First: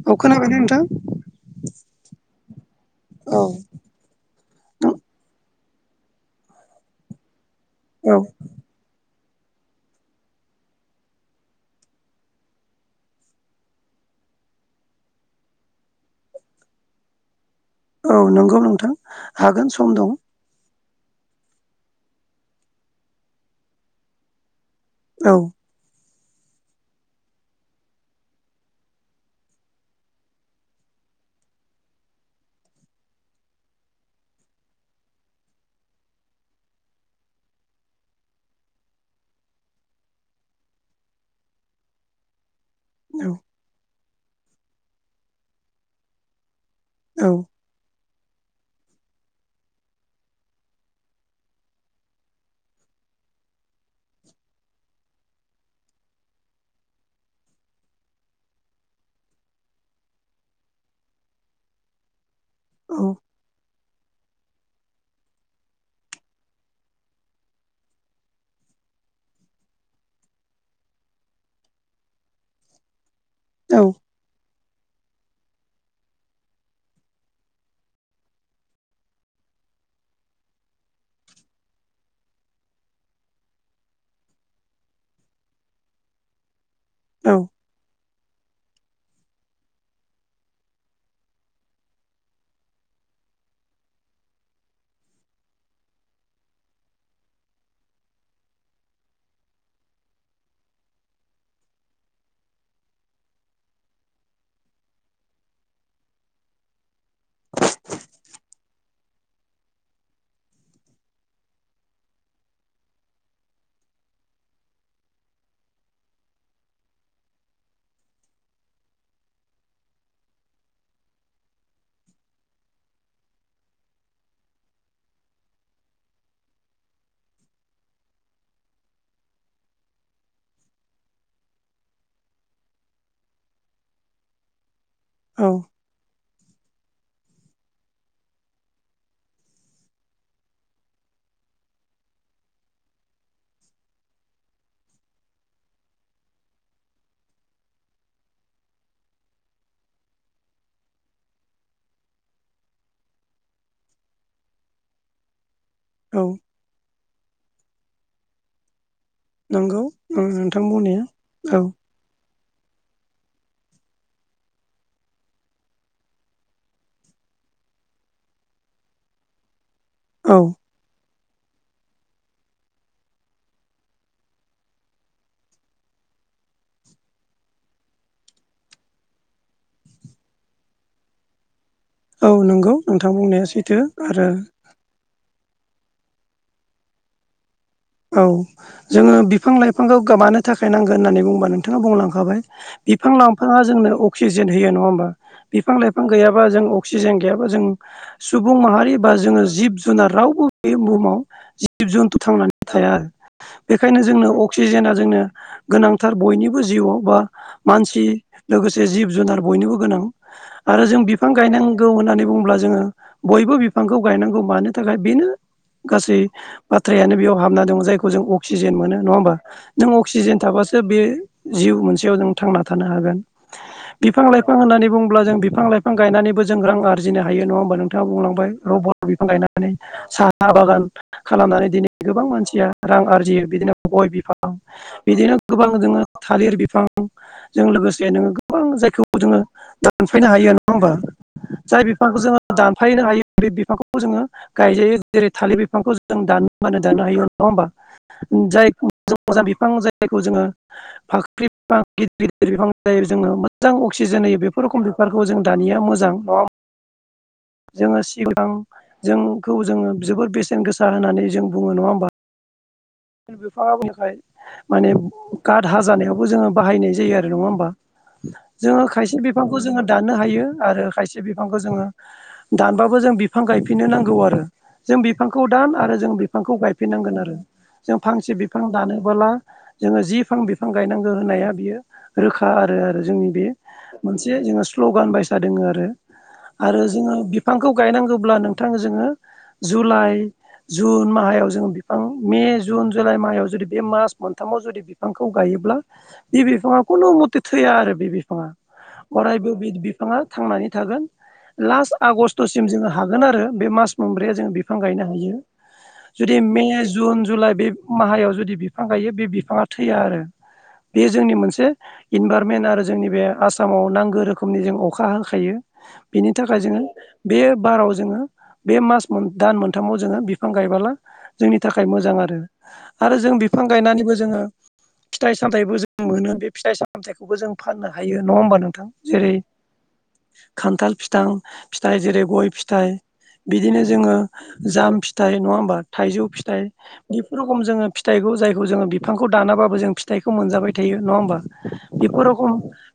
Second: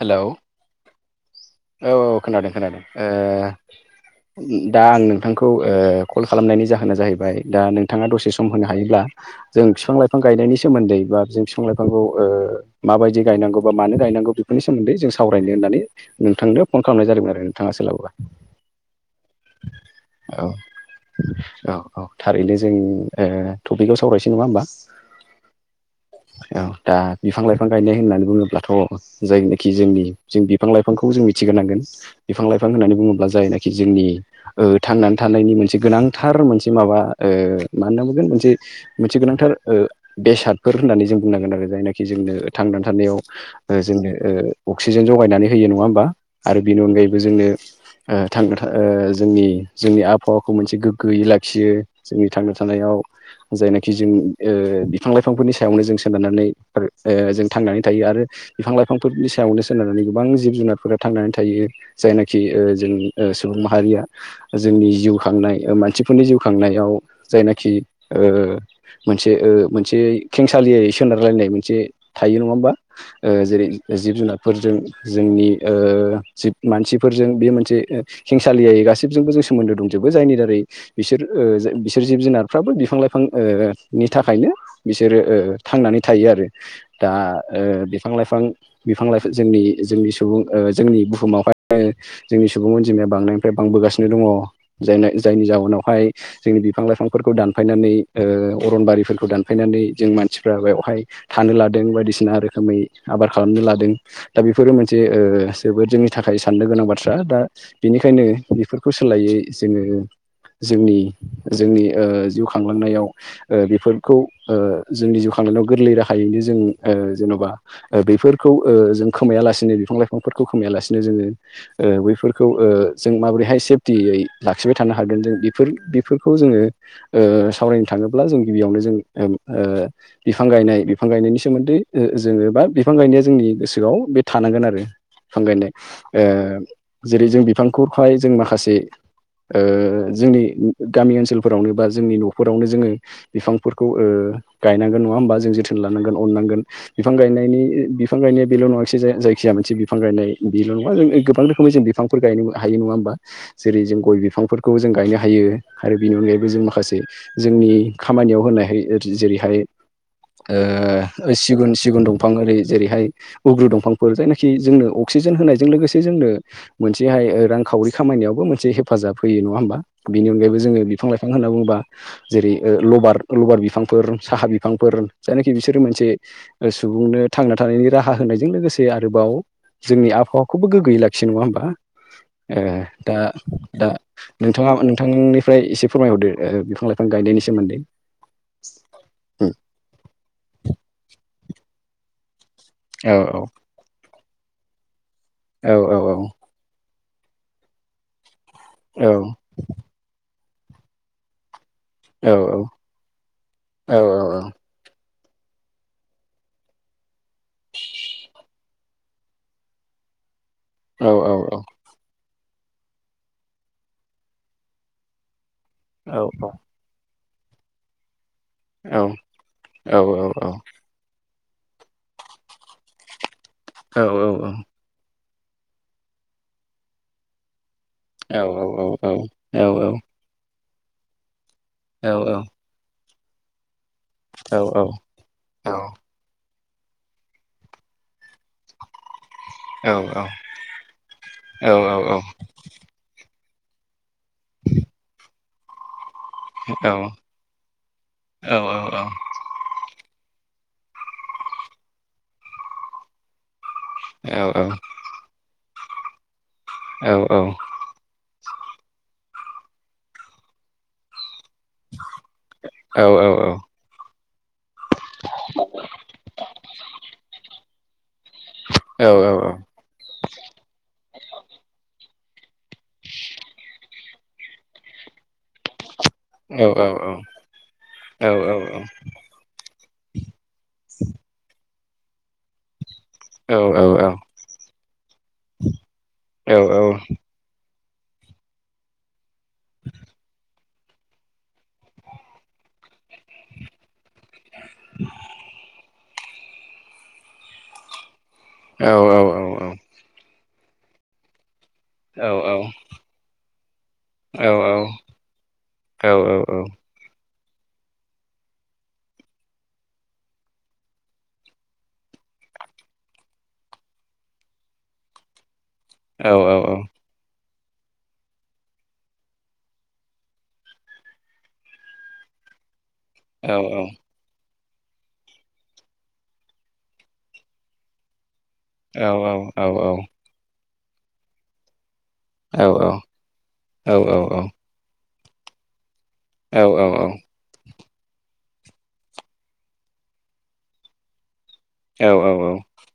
हेल' औ खोनाबायना नोंथां? औ खोनादों खोनादों ओ औ दा आं नोंथांखौ ओ कल खालामनायनि जाहोना जाहैबाय दा नोंथाङा औ दसे सम होनो हायोब्ला जों बिफां लाइफां गायनायनि सोमोन्दै बा जों बिफां लाइफांखौ ओ माबायदि गायनांगौ बा मानो गायनांगौ बे नि सोमोन्दै जों सावरायनो होननानै नोंथांनो फन खालामनाय जादोंमोन आरो नोंथाङा सोलाबोबा औ नंगौ नोंथां हागोन सम दं । औ औ औ थारैनो जों ओ टपिकआव सावरायसै नङा होमबा? औ । औ दा बिफां लाइफां गायनाय होननानै बुङोब्लाथ' जायनाखि जोंनि जों बिफां लाइफांखौ जों मिथिग्रोनांगोन बिफां लाइफां होननानै बुङोब्ला जायनाखि जोंनि ओ थांनानै थानायनि मोनसे गोनांथार मोनसे माबा मा होनना बुंगोन मोनसे मोनसे गोनांथार ओ बेसादफोर होननानै जों बुंनांगोन आरो जायनाखि जोंनो थांनानै थानायाव औ ओ जोंनो अक्सिजेन जगायनानै होयो नङा होमबा? आरो बेनि अनगायैबो औ जोंनो ओ थांनोथा ओ जोंनि जोंनि आबहावाखौ मोनसे गोग्गोयै लाखियो जोंनि थांना थानायाव। जायनाखि जों ओ बिफां लाइफांफोरनि सायावनो जों सोनारनानै ओ जों थांनानै थायो। आरो बिफां लाइफांफोरनि सायावनो सोनारनानै गोबां जिब जुनारफोरा थांनानै थायो जायनाकि खि ओ जों औ ओ सुबुं माहारिया जोंनि जिउ खांनाय ओ मानसिफोरनि जिउ खांनायाव जायनाखि ओ मोनसे ओ ओ मोनसेयै खेंसालियै सोनारलायनाय मोनसे थायो नंङा होमबा ओ जेरै। जिब जुनारफोरजों जोंनि ओ जिब मानसिफोरजों बि मोनसे ओ हिंसालियै गासिबजों। निजों सोमोन्दो दंजोबो जायनिदारै बिसोर ओ बिसोर जिब जुनारफ्राबो बिफां लाइफां ओ निथा। थाखायनो बिसोरो ओ थांनानै थायो आरो दा औ ओ बिफां लाइफां। बिफां लाइफ जोंनि जोंनि सुबुं ओ जोंनि बुहुमावहाय जोंनि सुबुं अनजिमाया बांनायनिफ्राय बां। बांबोगासिनो दंङ जायना जायनि जाउनावहाय जोंनि बिफां लाइफांफोरखौ दानफायनानै औ। अरनबारिफोरखौ दानफायनानै जों मानसिफ्रा बेवहाय थानो लादों बायदिसिना रोखोमै आबाद। खालामनो लादों दा बेफोरो मोनसे ओ जोबोद जोंनि थाखाय साननो गोनां बाथ्रा दा बेनिखायनो। बे बेफोरखौ सोलायै जोंङो। जोंनि जोंनि ओ जिउ खांलांनायाव ओ बेफोरखौ ओ जोंनि जिउ खा। मानोनायाव गोरलै राहायैनो जों ओ जेन'बा। ओ बेफोरखौ ओ जों खोमायालासिनो बिफां लाइफांफोरखौ खोमायालासिनो जोंङो ओ बैफोरखौ ओ। जों माबोरैहाय सेफटियै लाखिबाय थानो हागोन जों बेफोर बेफोरखौ जोंङो ओ सावरायनो था। थांङोब्ला जों गिबियावनो जों ओ ओ बिफां गायनाय बिफां गायनायनि सोमोन्दै ओ जोंङो बा। बिफां गायनाया जोंनि गोसोआव बे थानांगोन आरो बिफां औ गायनाय। ओ जेरै जों बिफांखौहाय जों माखासे। ओ जोंनि गामि ओनसोलफोरावनो बा जोंनि न'फोरावनो जोंङो बिफांफोरखौ ओ। गायनांगोन नंङा होमबा जों जोथोन लानांगोन अननांगोन बिफां गायनायनि। बि बिफां गायनाया बेल' नंङा खि जाया जायखिया मोनसे बिफां गायनाय बेल। नंङा होमबा जेरै जों गय बिफांफोरखौ जों गायनो हायो। आरो बेनि औ अनगायैबो जों माखासे जोंनि खामानियाव होनायहाय। जि जेरैहाय नंगौ नोंथां बुंनाया ओ औ सिगुन सिगुन दंफां ओरै। जेरैहाय उग्रु दंफांफोर जायनाखि जोंनो अक्सिजेन होनायजों लोगोसे जोंनो मोनसेहाय रां। खावरि खामानियावबो मोनसे हेफाजाब होयो नंङा होमबा बिनि औ अनायबो जोंङो बिफां लाइफां। फां होनना बुंङोबा जेरै ओ लबार लबार बिफांफोर साहा बिफांफोर जायनाखि बिसोरो मोनसे। ओ सुबुंनो। थांना थानायनि राहा होनायजों लोगोसे आरोबाव जोंनि आबहावाखौबो गोग्गोयै लाखियो नंङा होमबा। औ ओ नंगौ नोंथां दा बुंनाया सैथो दा आरो नोंथांङा नोंथांनि। ओफ्राय इसे फोरमायहरदो ओ बिफां लाइफां गायनायनि सोमोन्दै। औ जोंङो बिफां लाइफांखौ गोमानो थाखाय नांगो होननानै बुंङोबा नोंथांङा बुंलांखाबाय। औ बिफां लांफांङा जोंनो अक्सिजेन होयो नंङा होमबा औ बिफां औ लाइफां गैयाबा जों। अक्सिजेन गैयाबा जों सुबुं माहारि बा औ औ जोंङो जिब जुनार रावबो बे बुहुमाव। जिब जन्थु औ थांनानै थाया बेखायनो जोंनो अक्सिजेना जोंनो। गोनांथार बयनिबो जिउआव बा मानसि लोगोसे जिब जुनार बयनोबो गोनां। आरो जों औ बिफां औ गायनांगौ होननानै बुंङोब्ला जोंङो बयबो बिफांखौ गायनांगौ मानो थाखाय बेनो। गासै बाथ्रायानो बेयाव हाबना दंङ जायखौ जों। अक्सिजेन मोनो नंङा होमबा नों औ अक्सिजेन थाबासो बे जिउ मोनसेयाव जों थांना थानो हागोन। बिफां लाइफां होननानै बुंङोब्ला जों बिफां लाइफां गायनानैबो जों रां आरजिनो हायो नंङा होमबा नों। बिथांङा बुंलांबाय रबर बिफां गायनानै साहा बागान खालामनानै। दिनै गोबां मानसिया रां आरजियो बिदिनो गय बिफां बिदिनो गोबां जोंङो थालिर बि। बिफांजों लोगोसे नोंङो। गोबां जायखौ जोंङो दानफायनो हायो नंङा होमबा जाय बिफांखौ जोंङो दानफायनो हायो। बे बिफांखौबो जोंङो गायजायो जेरै थालिर बिफांखौ जों दान। मानो दानो हायो नंङा होमबा जायखौ जों मोजां बिफां जायखौ जोंङो। फाख्रि बिफां गिदिर गिदिर बिफां जायो जोंङो मोजां अक्सिजेन होयो बेफोर रखम बिफारखौ जों दा। निया मोजां नङा होमबा जोङो सिगां जोंखौ जोङो जोबोर बेसेन गोसा होननानै जों बुङो नङा होमबा? बिफां बेनिखाय माने गाड हाजानायावबो जोङो बाहायनाय जायो आरो। नङा होमबा? जोङो खायसे बिफांखौ जोङो दाननो हायो आरो खायसे बिफांखौ जोङो दानबाबो जों बिफां गायफिननो नांगौ आरो जों बिफांखौ दान आरो जों बिफांखौ गायफिननांगोन आरो जों फांसे बिफां दानोबोला जोङो जि फां बिफां बिफां गायनांगौ होनाया बियो रोखा आरो जोंनि बे मोनसे जोंहा स्ल'गान बायसा दोङो आरो आरो जोङो बिफांखौ गायनांंगौब्ला नोंथां जोङो जुलाइ जुन माहायाव जों बिफां मे जुन जुलाइ माइायाव जुदि बे मास मोनथामाव जुदि बिफांखौ गायोब्ला बे बिफाङा खुनु मथे थैया आरो बे बिफाङा अरायबो बे बिफाङा थांनानै थागोन लास्ट आगष्ट'सिम जोङो हागोन आरो बे मास मोनब्रैया जोङो बिफां गायनो हायो। जुदि मे जुन जुलाइ बे माहायाव जुदि बिफां गायो बे बिफाङा थैया आरो। बे जोंनि मोनसे इनभारमेन्ट आरो जोंनि बे आसामाव नांगौ रोखोमनि जों अखा हाखायो। बेनि थाखाय जोङो बे बाराव जोङो बे मास दान मोनथामाव जोङो बिफां गायबोला जोंनि थाखाय मोजां आरो आरो जों बिफां गायनानैबो जोङो फिथाइ सामथायाइबो जों मोनो बे फिथाइ सामथायाइखौबो जों फाननो हायो। नङा होमबा नोंथां? जेरै खान्थाल फिथां फिथाइ जेरै गय फिथाइ बिदिनो जोङो जाम फि थाइ नङा होमबा थाइजौ फिथाइ बि खम जोङो फिथाइखौ जायखौ जोङो बिफांखौ दानाबाबो जों फिथाइखौ मोनजाबाय थायो नङा होमबा? औ बेफोर रखम औ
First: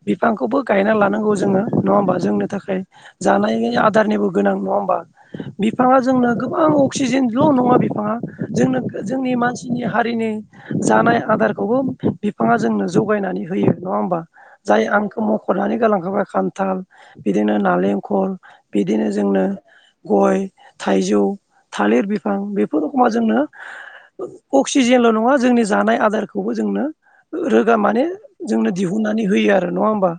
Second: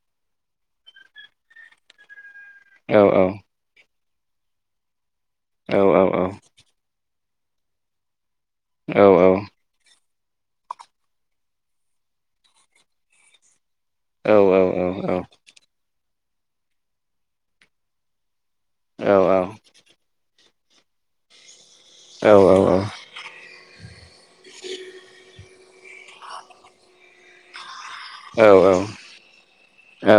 बिफांखौबो गायना लानांगौ जोङो नङा होमबा? जोंनो थाखाय औ औ जानायनि आदारनिबो गोनां नङा होमबा? औ बिफाङा औ जोंनो गोबां अक्सिजेन ल' नङा बिफाङा जोंनो जोंनि मानसिनि हारिनि जानाय आदारखौबो बिफाङा जोंनो जगायनानै होयो नङा होमबा? जाय आंखौ मख'नानै गालांखाबाय खान्थाल बिदिनो नालेंखर बिदिनो जोंनो गय थाइजौ थालिर बिफां बेफोर रखोमा जोंनो अक्सिजेनल' नङा जोंनि जानाय आदारखौबो जोंनो लो गोया माने जोंनो दिहुननानै होयो आरो नङा होमबा?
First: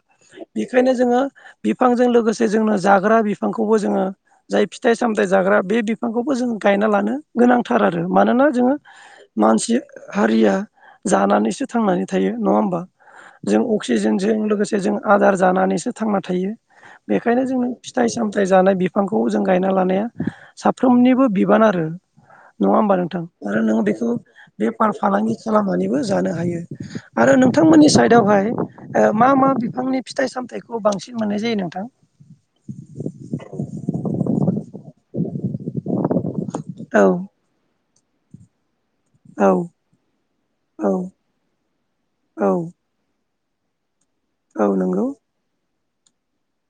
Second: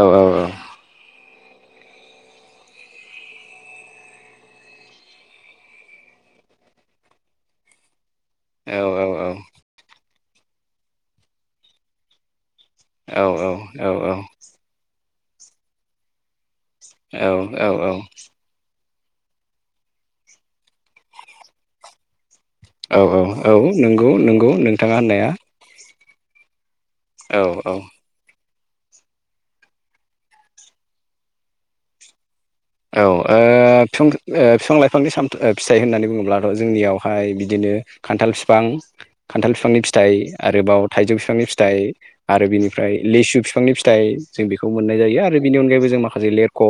बेखायनो जोङो बिफांजों लोगोसे जोंनो जाग्रा बिफांखौबो जोङो जाय फिथाइ सामथायाइ जाग्रा बे बिफांखौबो जों गायना लानो गोनांथार आरो। मानोना जोङो मानसि हारिया जानानैसो थांनानै थायो नङा होमबा? जों अक्सिजेनजों लोगोसे जों आदार जानानैसो थांना थायो बेखायनो जोंनो औ औ औ फिथाइ सामथायाइ जानाय बि बिफांखौ जों गायना लानाया साफ्रोमनिबो बिबान आरो नङा होमबा नोंथां? औ आरो नोङो बेखौ नंगौ नंगौ बेफार नोंथाङा होननाया फालांगि खालामनानैबो जानो हायो आरो औ औ नोंथांमोननि साइडआवहाय ओ मा मा बिफांनि फिथाइ सामथायाइखौ बांसिन मोननाय जायो नोंथां? औ ओ फिफां ओ फिफां लाइफांनि साम फिथाइ होननानै बुङोब्लाथ' औ जोंनियावहाय बिदिनो खान्थाल फिफां औ खान्थाल बिफांनि फिथाइ आरोबाव थाइजौ औ बिफांनि फिथाइ आरो औ बिनिफ्राय लिसु बिफांनि फि थाइ जों बेखौ औ मोननाय नंगौ जायो आरो बेनि अनगायैबो जों माखासे लेरख'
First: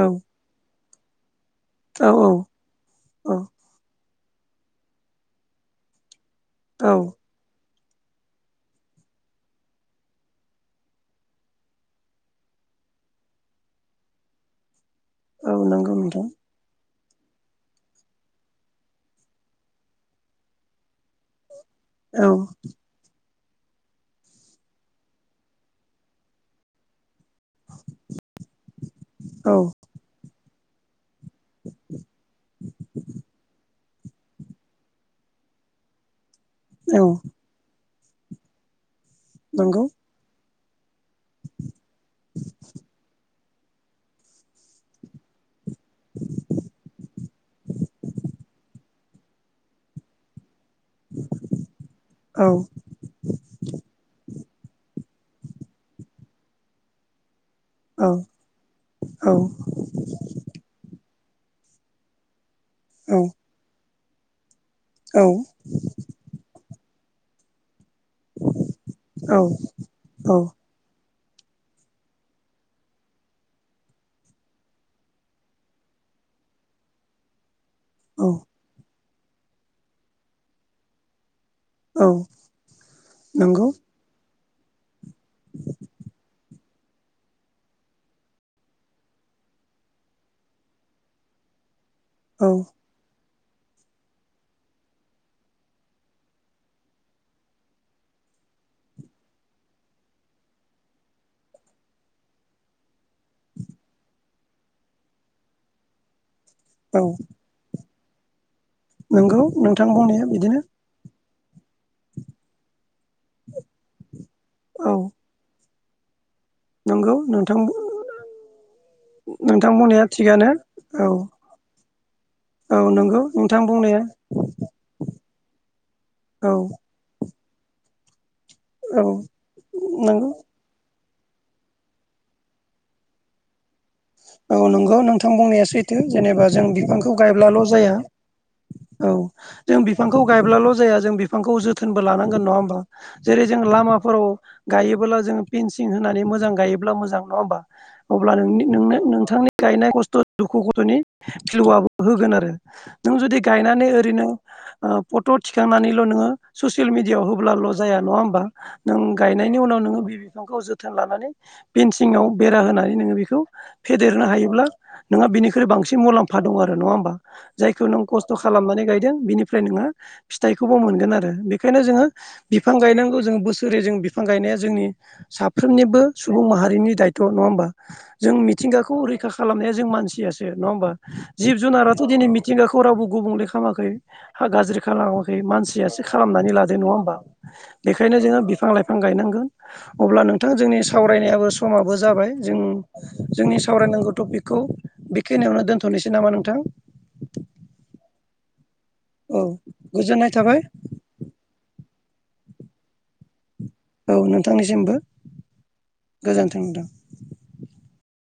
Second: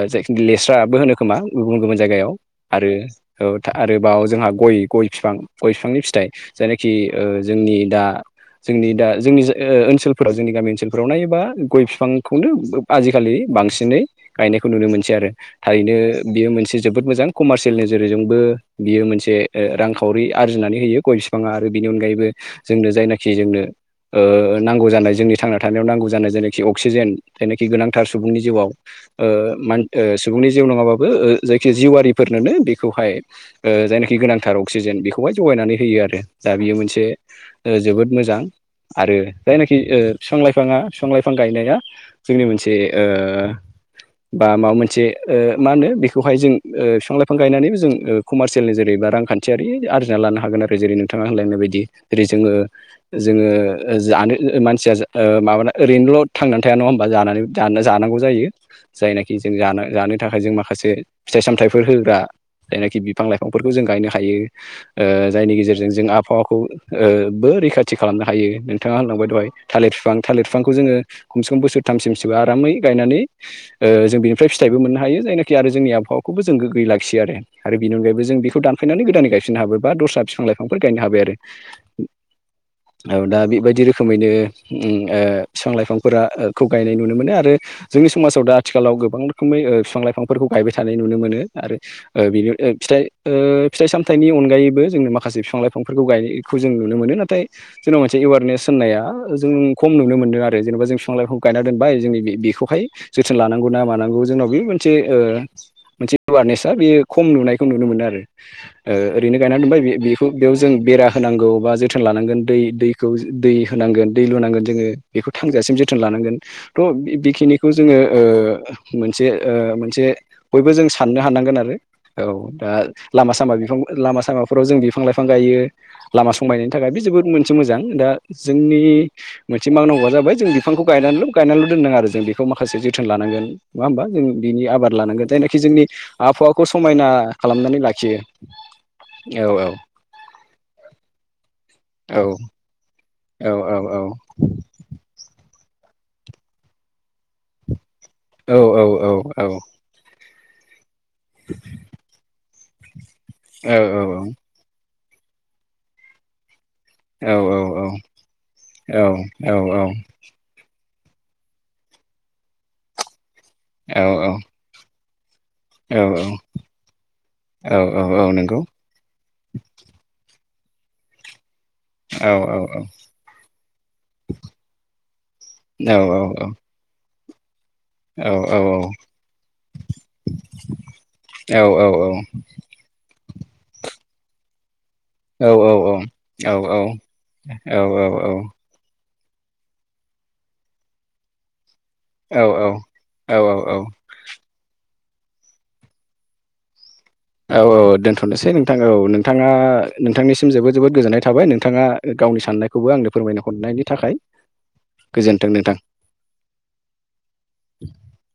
औ जायखिनि लेस [unintelligible] बो होनो खोमा गुबुन गुबुन औ जायगायाव औ आरो औ आरोबाव जोंहा गय गय बिफां गय बिफांनि फिथाइ जायनाखि औ ओ जोंनि दा जोंनि दा जोंनि ओ ओनसोलफोराव जोंनि गामि ओनसोलफोराव नायोबा गय बिफांखौनो आजिखालि बांसिनै गायनायखौ नुनो मोनसै आरो औ नंगौ थारैनो नोंथां बेयो मोनसे जोबोद मोजां कमारसियेल नोजोरजोंबो बियो मोनसे ओ रांखावरि आरजिनानै होयो गय बिफाङा बिनि अनगायैबो औ जोंनो जायना खि जोंनो ओ नांगौ जानाय जोंनि थांना थानायाव नांगौ जानाय जेनाखि अक्सिजेन जायनाखि गोनांथार सुबुंनि जिउआव ओ औ मान ओ सुबुंनि जिउ नङाबाबो बो ओ जायखि जिउआरिफोरनोनो बेखौहाय ओ जायना खि गोनांथार अक्सिजेन बेखौहाय जगायनानै होयो आरो दा बियो मोनसे औ ओ जोबोद मोजां। आरो जायनाखि नंगौ ओ बिफां लाइफाङा बिफां लाइफां गायनाया जोंनि मोनसे ओ बा माबा मोनसे ओ मा होनो बेखौहाय जों ओ बिफां लाइफां बिफां गायनानैबो जों ओ कमारसियेलनि जेरैबा रांखान्थियारि आरजिना लानो हागोन आरो जेरै नोंथाङा होलांनाय बायदि जेरै औ जोङो जोङो जानो मानसिया माबाना ओरैनोल' थांनानै थाया नङा होमबा औ जानानै-जानांगौ जायो। औ जायनाखि जों जानो जानो थाखाय जों माखासे फिथाइ सामथाइफोर होग्रा जायनाखि औ बिफां लाइफांफोरखौ जों गायनो हायो ओ जायनि गेजेरजों जों आबहावाखौ ओ बो रैखाथि खालामनो हायो नोंथाङा होनलांबाय औ दहाय थालिर बिफां थालिर बिफांखौ जोङो खमसे खम बोसोरथामसिमसोबो आरामै गायनानै ओ जों बिनिफ्राय फिथाइबो मोननो हायो जायनाखि आरो जोंनि आबहावाखौबो जों गोग्गोयै लाखियो आरो आरो बिनि अनगायैबो औ जों बेखौ दानफायनानै गोदानै गायफिननो हाबाय बा दस्रा बिफां लाइांफोर गायनो हाबाय आरो औ दा नंगौ बेबायदि रोखोमैनो उम‌ ओ बिफां लाइफांफोरा खौ गायनाय नुनो मोनो आरो जों समाजाव दा आथिखालाव गोबां ओ रोखोमै बिफां लाइफांफोरखौ गायबाय थानाय नुनो मोनो आरो बिनि औ फिथाइ ओ फिथाइ सामथाइनि अनगायैबो जोंनो माखासे फिफां लाइफांफोरखौ गायनायखौ जों नुनो मोनो नाथाय जोंनाव मोनसे एवारनेस होननाया जों खम नुनो मोनदों आरो जेनेबा जों बिफां लाइफां गायना दोनबाय जोंनि बे-बेखौहाय जोथोन लानांगौ ना मानांगौ जोंनाव बे मोनसे ओ मोनसे एवारनेसा बेयो औ खम नुनायखौ नुनो मोनो आरो ओ नंगौ ओरैनो गायना दोनबाय नोंथां बुंनाया बे-बेखौ बेयाव बिदिनो जों बेरा होनांगौ बा जोथोन लानांगोन दै दैखौ दै होनांगोन दै लुनांगोन जोङो औ बेखौ थांजासिम जो थोन लानांगोन थ नंगौ बेखिनिखौ जोङो नोंथां ओ मोनसे नोंथां ओ मोनसे बुंनाया थिगानो बयबो जों औ साननो हानांगोन आरो औ दा औ नंगौ लामा सामा नोंथां बिफां बुंनाया लामा सामाफोराव जों बिफां लाइफां गायो लामा औ संबायनायनि थाखाय बे जोबोद मोन से मोजां दा जोंनि औ मोनसे मावनांगौआ नंगौ जाबाय जों बिफांखौ गाय गायनानैल' दोनदों आरो जों बे बेखौ माखासे जोथोन लानांगोन। नङा होमबा जों बिनि औ आबाद नंगौ लानांगोन नोंथां जायनाखि बुंनाया जोंनि सैथो जेनेबा आबहावाखौ जों समायना बिफांखौ गायब्लाल' खालामनानै जाया लाखियो। औ जों बिफांखौ गायब्लाल' जाया जों बिफांखौ जो जोथोनबो लानांगोन नङा होमबा जेरै जों लामाफोराव गायोबोब्ला जों फेनसिं होनानै मोजां गायोब्ला मोजां नङा होनबा अब्ला नोंनि नोंथांनि गायनाय खस्थ' दुखु गथ'नि फिलुआबो होगोन आरो नों जुदि गायनानै ओरैनो ओ फट' थिखांनानैल' नोङो ससियेल मिडियाआव होब्लाल' जाया नङा होमबा नों गायनायनि उनाव नोङो बे बिफांखौ जोथ थोन लानानै फेनसिंआव बेरा होनानै नोङो बेखौ फेदेरनो हायोब्ला नोंहा बेनि फ्राय औ बांसिन मुलाम्फा दङ आरो नङा होमबा जायखौ नों औ औ खस्थ' नंगौ खालामनानै गायदों बिनिफ्राय नोङो फिथायखौबो मोनगोन आरो बे बेखायनो जोङो औ औ बिफां गायनांगौ जोङो बोसोरै जों बिफां गायनाया जोंनि औ साफ्रोमनिबो सुबुं माहा हारिनि दायथ' नङा होमबा। औ जों औ मिथिंगाखौ रैखा खालामनाया जों मानसियासो नङा होमबा औ जिब औ जुनाराथ' दिनै मिथिंगाखौ रावबो गुबुंले खा खालामाखै हा गाज्रि खालामाखै मानसियासो खालामनानै औ औ लादों नङा होमबा बेखायनो औ जोङो बिफां लाइफां गायनांगौ। अब्ला नोंथां जोंनि सावरायनायाबो समाबो जाबाय औ जों जोंनि सावरायनांगौ टपिकखौ बेखिनियावनो दोन्थ'नोसै नामा नोंथां? औ औ औ दोनथ'नोसै नोंथां औ नोंथाङा गोजोननाय नोंथांनिसिम थाबाय जोबोद जोबोद गोजोननाय थाबाय नोंथाङा गावनि साननायखौबो आंनो फोरमायना हरनायनि थाखाय औ नोंथांनिसिमबो गोजोन्थों नोंथां। गोजोन्थों नोंथां।